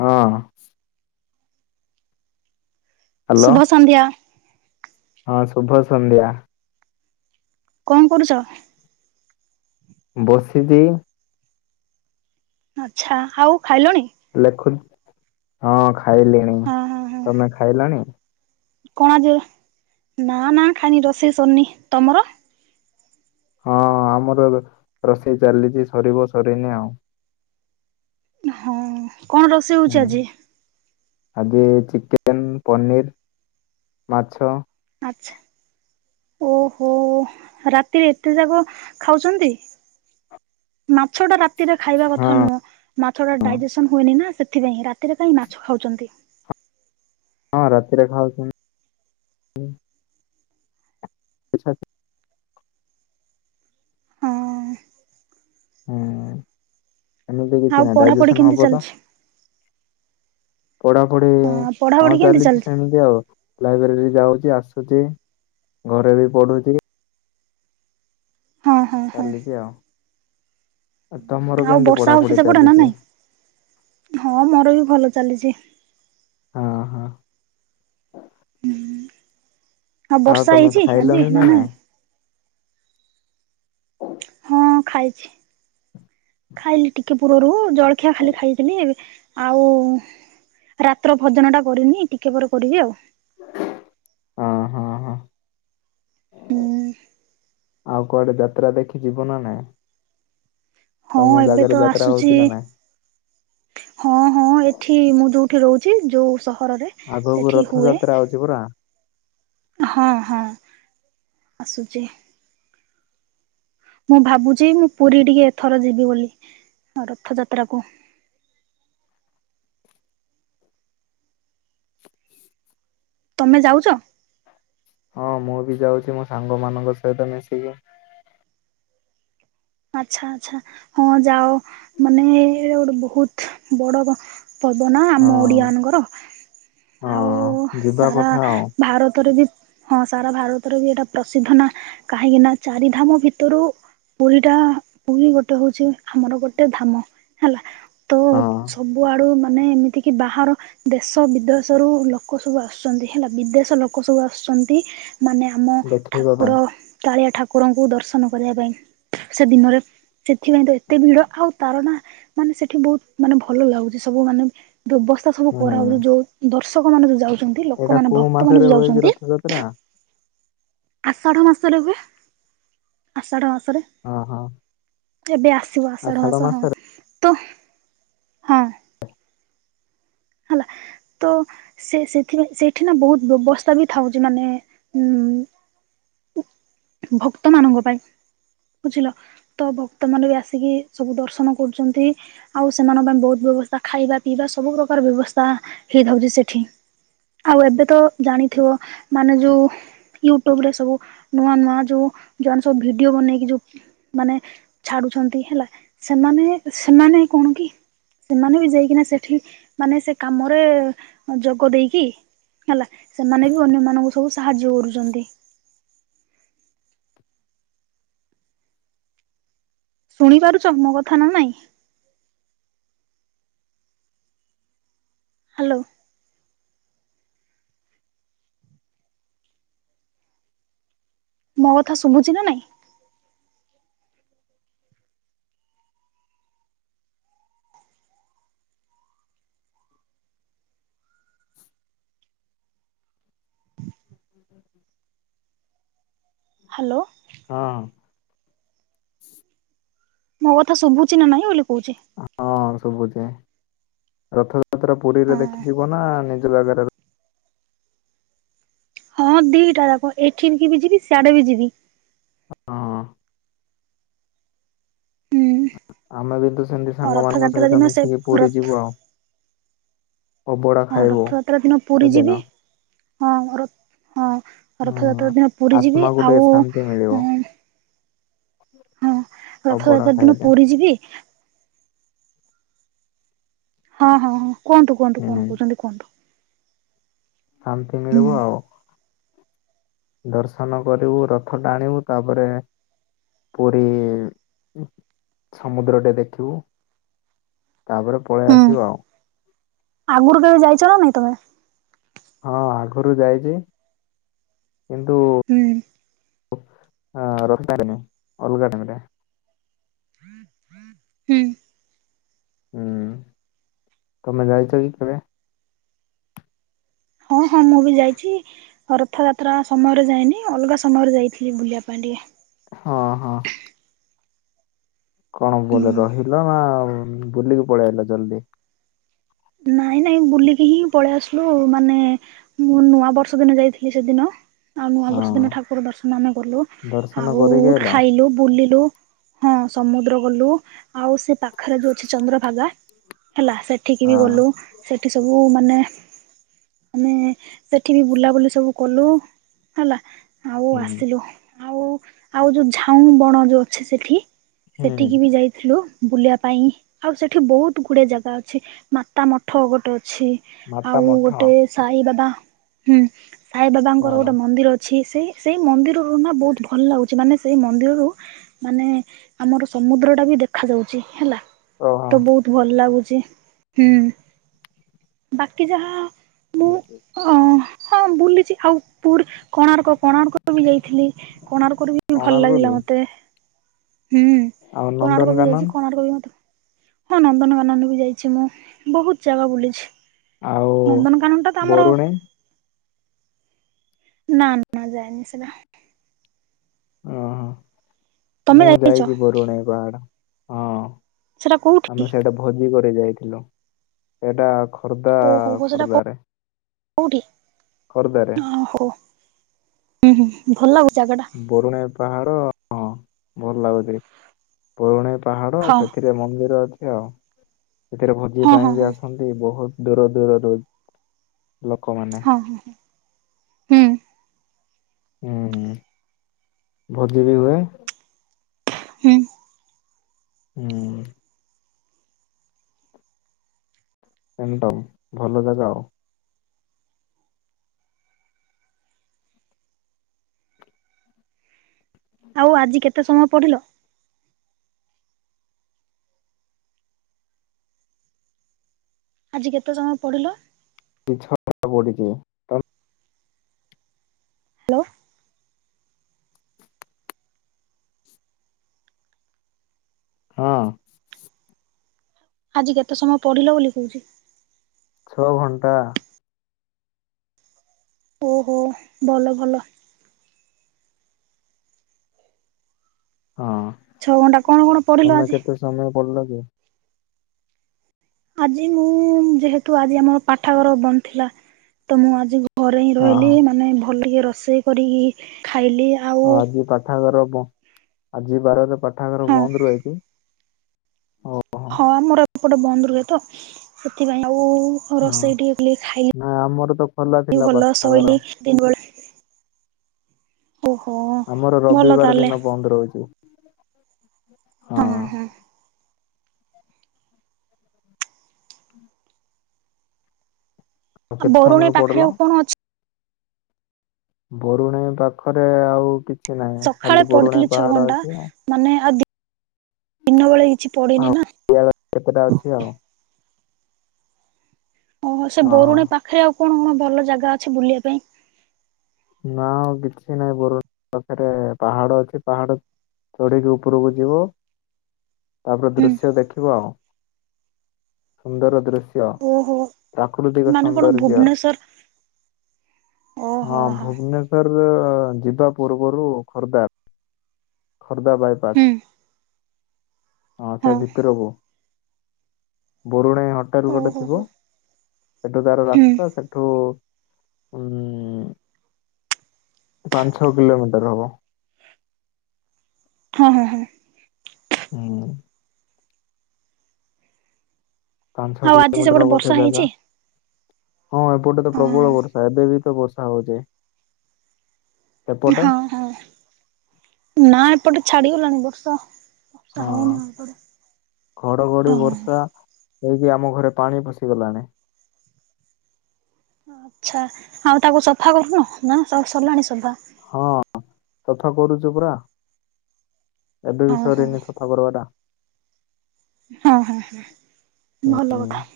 ହଁ ଅ ହ୍ୟାଲୋ ଶୁଭ ସନ୍ଧ୍ୟା। ହଁ ଶୁଭ ସନ୍ଧ୍ୟା। କଣ କରୁଛ? ବସିଦି। ଆଚ୍ଛା ଆଉ ଖାଇଲୁଣି। ଲେଖୁ ହଁ ଖାଇଲିଣି ହଁ ହଁ ହଁ ତମେ ଖାଇଲଣି। କଣ ଆଜି ନା ନା ଖାଇନି ରୋଷେଇ ସରିନି ତମର। ହଁ ଆମର ରୋଷେଇ ଚାଲିଛି ସରିବ ସରିନି ଆଉ। ହଁ କଣ ରୋ ହୁଁ ଆଗେ ଚିକେନ ପନିର୍ ମାଛ ଆଚ୍ଛା। ଓହୋ ରାତିରେ ଏତେ ଯାକ ଖାଉଛନ୍ତି। ମାଛଟା ରା ରାତିରେ ଖାଇବା ହଁ କଥା ନୁହଁ ମାଛଟା ଡାଇଜେସନ ହୁଏନି ନା ସେଥିପାଇଁ ରାତିରେ କାହିଁ ମାଛ ଖାଉଛନ୍ତି। ହଁ ରାତିରେ ଖାଉଛନ୍ତି। ଆଚଛା [unintelligible] ହଁ ହୁଁ ଏମିତି ଆଉ କିଛି ନାଇଁ ପଢାପଢି ଡାଇଜେସନ କେମିତି ହବ ତ। ଚାଲିଛି? ପଢ଼ାପଢି଼ ହଁ ଚାଲିଛି ସେମିତି ଆଉ। ଲାଇବ୍ରେରୀ ଯାଉଛି ଆସୁଛି ଘରେ ବି ପଢୁଛି। ହଁ ହଁ ହଁ ଚାଲିଚି ଆଉ ଆଉ ତମର ଆଉ କେମିତି ବର୍ଷା ହଉଛି ପଢ଼ାପଢି଼ ସେପଟେ ନା ନାଇଁ? ଚାଲିଚି। ହଁ ମୋର ବି ଭଲ ଚାଲିଛି। ହଁ ହଁ। ହଁ ଆଉ ବର୍ଷା ତମେ ହେଇଛି ଆଜି ଖାଇଲଣି ନା ନାଇଁ। [inaudible] ହଁ ଖାଇଛି। ଖାଇଲି ଟିକେ ପୂୁରରୁ ଜଳଖିଆ ଖାଲି ଖାଇଥିଲି ଏବେ ଆଉ। ରାତ୍ର ଭଜନ ଟା କରିନି ଟିକେ ପରେ କରିବି ଆଉ। ହଁ ହଁ ହଁ। ହୁଁ। ଆଉ କୁଆଡେ ଯାତ୍ରା ଦେଖି ଯିବ ନା ନାଇ। ହଁ ଏବେ ତ ଯାତ୍ରା ଆସୁଚି। ହଉଛି ନା ନାଇଁ? ହଁ ହଁ ଏଠି ମୁଁ ଯୋଉଠି ରହୁଚି ଯୋଉ ସହରରେ। ଆଗକୁ ସେଠି ହୁଏ ରଥଯାତ୍ରା ଅଉଚି ପରା। ହଁ ହଁ ଆସୁଚି। ମୁଁ ଭାବୁଚି ମୁଁ ପୁରୀ ଟିକେ ଏଥର ଯିବି ବୋଲି ରଥ ଯାତ୍ରାକୁ। ତମେ ଯାଉଚ? ହଁ ମୁଁ ବି ଯାଉଚି ମୋ ସାଙ୍ଗ ମାନଙ୍କ ସହିତ ମିଶିକି। ଆଚ୍ଛା ଆଚ୍ଛା ହଁ ଯାଅ ମାନେ ଏଟା ଗୋଟେ ବୋହୁତ ବଡ ପବନ ହଁ ଆମ ଓଡିଆ ମଙ୍କର। ଆଉ ହଁ ଯିବା ସାରା କଥା ଆଉ ଭାରତରେ ବି ହଁ ସାରା ଭାରତର ବି ଏଇଟା ପ୍ରସିଦ୍ଧ ନା କାହିଁକି ନା ଚାରିଧାମ ଭିତରୁ ଏଟା ପୁରୀ ଗୋଟେ ହଉଚି ଆମର ଗୋଟେ ଧାମ ହେଲା। ତ ହଁ ସବୁଆଡ଼ୁ ମାନେ ଏମିତିକି ବାହାର ଦେଶ ବିଦେଶରୁୁ ଲୋକ ସବୁ ଆସୁଚନ୍ତି ହେଲା ବିଦେଶ ଲୋକ ସବୁ ଆସୁଚନ୍ତି। ମାନେ ଆମ ଦେଖିବା ପାଇଁ। ଠାକୁର କାଳିଆ ଠାକୁରଙ୍କୁ ଦର୍ଶନ କରିବା ପାଇଁ ସେ ଦିନରେ ସେଥିପାଇଁ ତ ଏତେ ଭିଡ ଆଉ ତାର ନା ମାନେ ସେଠି ବୋହୁତ ମାନେ ଭଲ ଲାଗୁଚି ସବୁ ମାନେ ବ୍ୟବସ୍ଥା ସବୁ ହୁଁ କରାହଉଚି ଯୋଉ ଦର୍ଶକ ମାନେ ଯୋଉ ଯାଉଚନ୍ତି ଏଇଟା ଲୋକମାନେ କୋଉ ଭକ୍ତ ମାନ ମାସରେ ଯୋଉ ହୁଏ ଯାଉଚନ୍ତି। [unintelligible] ଆଷାଢ଼ ମାସରେ ହୁଏ ଆଷାଢ଼ ମାସରେ। ଓଁ ହଁ। ଏବେ ଆସିବ ଆଷାଢ ମାସ ହଁ ତ ହଁ। ହେଲା ତୋ ସେ ସେଥିପାଇଁ ସେଇଠି ନା ବହୁତ ବ୍ୟବସ୍ତା ବି ଥାଉଚି ମାନେ ଉଁ। ଭକ୍ତ ମାନଙ୍କ ପାଇଁ ବୁଝିଲ। ତ ଭକ୍ତ ମାନେ ବି ଆସିକି ସବୁ ଦର୍ଶନ କରୁଚନ୍ତି। ଆଉ ସେମାନଙ୍କ ପାଇଁ ବହୁତ ବ୍ୟବସ୍ଥା ଖାଇବା ପିଇବା ସବୁ ପ୍ରକାର ବ୍ୟବସ୍ଥା ହେଇଥାଉଚି ସେଠି। ଆଉ ଏବେ ତ ଜାଣିଥିବ ମାନେ ଯୋଉ ୟୁଟ୍ୟୁବରେ ସବୁ ନୂଆ ନୂଆ ଯୋଉ ଜୋନ୍ ସବୁ ଭିଡିଓ ବନେଇକି ଯୋଉ ମାନେ ଛାଡୁଛନ୍ତି ହେଲା ସେମାନେ ସେମାନେ କଣ କି। ସେମାନେ ବି ଯାଇକି ନା ସେଠି ମାନେ ସେ କାମରେ ଯୋଗ ଦେଇକି। ହେଲା ସେମାନେ ବି ଅନ୍ୟମାନଙ୍କୁ ସବୁ ସାହାଯ୍ୟ କରୁଚନ୍ତି। ଶୁଣି ପାରୁଚ ମୋ କଥା ନା ନାଇଁ? ହାଲୋ। ମୋ କଥା ଶୁଭୁଚି ନା ନାଇଁ। ହ୍ୟାଲୋ। ହଁ। ମୋ କଥା ଶୁଭୁଚି ନା ନାହିଁ ବୋଲି କୋଉଚି। ହଁ ଶୁବୁଚି ରଥଯାତ୍ରା ପୁରୀରେ ହଁ ଦେଖିଯିବ ନା ନିଜ ଜାଗାରେ ହଁ ଦିଟା ଯାକ ଏଠି କି ବି ଯିବି ସିଆଡେ ବି ଯିବି। ହଁ। ହୁଁ ଆମେ ବି ତ ସେମତି ହଁ ସାଙ୍ଗମାନଙ୍କ ରଥଯାତ୍ରା ସହିତ ଦିନ ସେ ମିଶିକି ପୁରୀ ରଥ ଯିବୁ ଆଉ। ଅବଢା ହଁ ଖାଇବୁ। ରଥଯାତ୍ରା ଦିନ ପୁରୀ ସେଦିନ ଯିବି ହଁ ରଥ୍ ହଁ। ହୁଁ ରଥଯାତ୍ରା ଦିନ ପୁରୀ ଯିବି ଆତ୍ମାକୁ ଟିକେ ଆଉ ଶାନ୍ତି ମିଳିବ ଉଁ ହଁ ଅବଢା ରଥଯାତ୍ରା ଦିନ ଖାଇଲେ ପୁରୀ ଯିବି। ହଁ ହଁ ହଁ କୁହନ୍ତୁ କୁହନ୍ତୁ ହୁଁ କଣ କହୁଚନ୍ତି କୁହନ୍ତୁ। ଶାନ୍ତି ହୁଁ ମିଳିବ ଆଉ। ଦର୍ଶନ କରିବୁ ରଥ ଟାଣିବୁ ତାପରେ ପୁରୀ ଉଁ ସମୁଦ୍ରଟେ ଦେଖିବୁ। ତାପରେ ପଳେଇ ହୁଁ ଆସିବ ଆଉ। ଆଗରୁ କେବେ ଯାଇଛ ନା ନାଇ ତମେ? ହଁ ଆଗରୁ ଯାଇଛି କିନ୍ତୁ ହୁଁ ଓ‌ ଆଁ ରବିବାରେ ନୁହେଁ ଅଲଗା ଟାଇମ୍ ରେ ହୁଁ। ହୁଁ ତମେ ଯାଇଛ କି କେବେ? ହଁ ହଁ ମୁଁ ବି ଯାଇଛି। ରଥଯାତ୍ରା ସମୟରେ ଯାଇନି ଅଲଗା ସମୟରେ ଯାଇଥିଲି ବୁଲିବା ପାଇଁ ଟିକେ। ହଁ ହଁ। କଣ ବୋଲେ ହୁଁ। ରହିଲ ନା ବୁଲିକି ପଳେ ଆଇଲ ଜଲଦି। ନାଇଁ ନାଇଁ ବୁଲିକି ହିଁ ପଳେଇ ଆସିଲୁ ମାନେ ମୁଁ ନୂଆ ବର୍ଷ ଦିନ ଯାଇଥିଲି ସେଦିନ। ଆଉ ନୂଆ ହଁ ବର୍ଷ ଦିନ ଠାକୁର ଦର୍ଶନ ଆମେ କଲୁ ଦର୍ଶନ ଆଉ କରିକି ଆଇଲ ଖାଇଲୁ ବୁଲିଲୁ। ହଁ ସମୁଦ୍ର ଗଲୁ ଆଉ ସେ ପାଖରେ ଯୋଉ ଅଛି ଚନ୍ଦ୍ରଭାଗା ହେଲା ସେ ବି ହଁ ଗଲୁ ସେଠି ସବୁ ମାନେ ଆମେ ସେଠି ବି ବୁଲାବୁଲି ସବୁ କଲୁ ହେଲା। ଆଉ ହୁଁ ଆସିଲୁ ଆଉ ଆଉ ଯୋଉ ଝାଉଁ ବଣ ଯୋଉ ଅଛି ସେଠି ହୁଁ ସେଠିକି ବି ଯାଇଥିଲୁ ବୁଲିବା ପାଇଁ ଆଉ ସେଠି ବହୁତ ଗୁଡେ ଜାଗା ଅଛି। ମାତା ମଠ ଗୋଟେ ଅଛି ମାତା ଆଉ ମଠ ଗୋଟେ ସାଇ ବାବା ହୁଁ। ସାଇବାବାଙ୍କର ହଁ ଗୋଟେ ମନ୍ଦିର ଅଛି ସେ ସେଇ ମନ୍ଦିରରୁ ନା ବହୁତ ଭଲ ଲାଗୁଛି ମାନେ ସେଇ ମନ୍ଦିରରୁ ମାନେ ଆମର ସମୁଦ୍ରଟା ବି ଦେଖା ଯାଉଚି ହେଲା। ଓହୋ ତ ବହୁତ ଭଲ ଲାଗୁଛି ହୁଁ ବାକି ଯାହା [unintelligible] ଓ ହଁ ବୁଲିଛି ଆଉ ପୁରୀ କୋଣାର୍କ କୋଣାର୍କ ବି ଯାଇଥିଲି କୋଣାର୍କରୁ ବି ଭଲ କୋଣାର୍କ ବି ଲାଗିଲା ମତେ। ହୁଁ ଆଉ କୋଣାର୍କ ବି ଯାଇଛି ନନ୍ଦନକାନନ କୋଣାର୍କ ବି ମତେ ହଁ ନନ୍ଦନକାନନ ବି ଯାଇଛି ମୁଁ। ବହୁତ ଜାଗା ବୁଲିଛି ଆଉ ନନ୍ଦନକାନନ ଟା ତ ଆମର ବରୁଣେଇ ନା ନା ଯାଏନି ସେଇଟା। ଓହୋ ତମେ ମୁଁ ଯାଇଛ ଯାଇଚି ବରୁଣେଇ ପାହାଡ଼। ହଁ ସେଟା କୋଉଠି? ଆମେ ସେଇଟା ଭୋଜି କରି ଯାଇଥିଲୁ ସେଇଟା ଖୋର୍ଦ୍ଧା ଓହୋ ହୋ ସେଟା ଖୋର୍ଦ୍ଧରେ। କୋଉଠି ଅ ହୋ ହୁଁ ହୁଁ ଭଲ ଲାଗୁଛି ଜାଗାଟା ବରୁଣେଇ ପାହାଡ଼ ହଁ ଭଲ ଲାଗୁଛି ବରୁଣେଇ ପାହାଡ଼ ହଁ। ସେଥିରେ ସେ ଜମନ୍ଦିର ଅଛି ଆଉ ସେଥିରେ ଭୋଜି ହଁ ହଁ ପାଇଁ ବି ହଁ ଆସନ୍ତି ବହୁତ୍ ଦୂର ଦୂରରୁ ବି। ଲୋକମାନେ। ହଁ ହଁ ହୁଁ ହୁଁ ହୁଁ ଭୋଜି ବି ହୁଏ। ହୁଁ। ହୁଁ। ଏକଦମ୍ ଭଲ ଜାଗା ଆଉ। ଆଉ ଆଜି କେତେ ସମୟ ପଢିଲ? ଆଜି କେତେ ସମୟ ପଢିଲ? [unintelligible] ଟା ପଢିଛି। ହାଲୋ। ହଁ। ଆଜି କେତେ ସମୟ ପଢ଼ିଲ ବୋଲି କୋହୁଛି। ଛଅ ଘଣ୍ଟା। ଓହୋ ଭଲ ଭଲ। ହଁ। ଛଅ ଘଣ୍ଟା କଣ କଣ ପଢିଲ ଆଜି? କାମ ପ [unintelligible] ଆଜି ମୁଁ ଯେହେତୁ ଆଜି ଆମଅ ପାଠାଘର ବନ୍ଦ ଥିଲା ତ ମୁଁ ଆଜି ଘରେ ହିଁ ହଁ ରହିଲି ହଁ ମାନେ ଭଲ ଟିକେ ରୋଷେଇ କରିକି ଖାଇଲି ଆ ହଁ ଆଜି ପାଠଗାର ବ ଆଜି ବାରରେ ପାଠାଗାର ହଁ ବନ୍ଦ ରୁଏ କି? ଓହୋ ହଁ ଆମର ପଟେ ବନ୍ଦ ରୁହେ ତ। ସେଥିପାଇଁ ଆଉ ହଁ ରୋଷେଇ ଟିଏ କିଲେ ନା ଆମର ତ ଖୋଲା ଖାଇ ଥିଲା ଭଲ ପାଠାଗାର। ଶୋଇଲି। ଦିଗୋଲ୍ ଓହୋ ଭଲ ତାଆଲେ। ପନ୍ଦର ଅଚି। ହଁ ହଁ। ଆ କେତେ ସମୟ ବରୁଣେଇ ପଢିଲ? ପାଖରେ ଆଉ କଣ ଅ ବରୁଣେଇ ପାଖରେ ଆ ଆଉ କିଛି ନାଇଁ ସକାଳେ ଖାଲି ପଢିଥିଲି ବରୁଣେଇ ଛଅ ପାହାଡ ଘଣ୍ଟା ଅଛି ଆ ମାନେ ଆଦ୍ ଇନ ବେଳା କିଛି ପଡିନି ନା [unintelligible] ତେଟା ଅଛି ଆଉ। ଓହୋ ସେ ହଁ ହଁ ବରୁଣେଇ ପାଖେରେ ଆଉ କଣ କଣ ଭଲ ଜାଗା ଅଛି ବୁଲିଆ ପାଇଁ? ନା ଆଉ କିଛି ନାଇଁ ବର ପାଖରେ ପାହାଡ ଅଛି ପାହାଡ ଚଢ଼ିକି ଉପରକୁ ଯିବ ତାପରେ ହୁଁ ଦୃଶ୍ୟ ଦେଖିବ ଆଉ। ସୁନ୍ଦର ଦୃଶ୍ [unintelligible] ଓହୋ ପ୍ରାକୃତିକ ମାନେ କଣ ସୌନ୍ଦର୍ଯ୍ୟ ଭୁବନେଶ୍ଵର ଓହୋ ହଁ। ହୋ ଭୁବନେଶ୍ୱର ରୁ ଯିବା ପୂର୍ବରୁ ଖୋର୍ଦ୍ଧା। ଖୋର୍ଦ୍ଧା ବାଇପାସ୍ ହୁଁ ହଁ ସେ ଭିତୁରୁକୁୁ। ବରୁଣେଇ ହଟାରୁ ଗୋଟେ ଓହୋ ହୋ ଥିବ ସେଠୁ ତାର ହୁଁ ରାସ୍ତା ସେଠୁ ଉୁଁ ପାଁ, ଛଅ କିଲୋମିଟର ହବ। ହଁ ହଁ ହଁ। ଉୁଁ। ପାଁ, ଛଅ ଆଉ ଆଜି ସେପଟେ କିଲୋମିଟର ହବ ବର୍ଷା ସେ ହେଇଛି? ଜାଗା। ହଁ ଏପଟେ ତ ପ୍ରବଳ ହଁ ବର୍ଷା ଏବେ ବି ତ ବର୍ଷା ହଉଚ଼ି। ହଁ ହଁ ନା ଏପଟେ ଛାଡିଗଲାଣି ବର୍ଷା। ବର୍ଷା ହଁ ହଉନି ଆଉ ଏପଟେ ଘଡଘଡି, ହଁ ବର୍ଷା ହେଇକି ଆମ ଘରେ ପାଣି ପଶିଗଲାଣି। ଆଚ୍ଛା ହାଉଁ ତାକୁ ସଫା କରୁନ ନା ସ ସରିଲାଣି ସଫା? ହଁ ସଫା କରୁଚୁ ପୁରା ଏବେ ବି ହଁ ହଁ ସରିନି ସଫା କରିଆଟା ହଁ ହଁ ଭଲ ହୁଁ କଥା।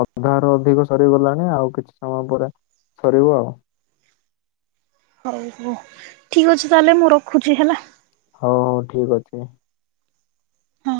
ଅଧା ରୁ ଅଧିକ ସରିଗଲାଣି ଆଉ କିଛି ସମୟ ପରେ ସରିବ ଆଉ। ହଉ ହଉ ଠିକ୍ ଅଛି ତାହେଲେ ମୁଁ ରଖୁଚି ହେଲା। ହଉ ହଉ ଠିକ୍ ଅଛି। ହଁ।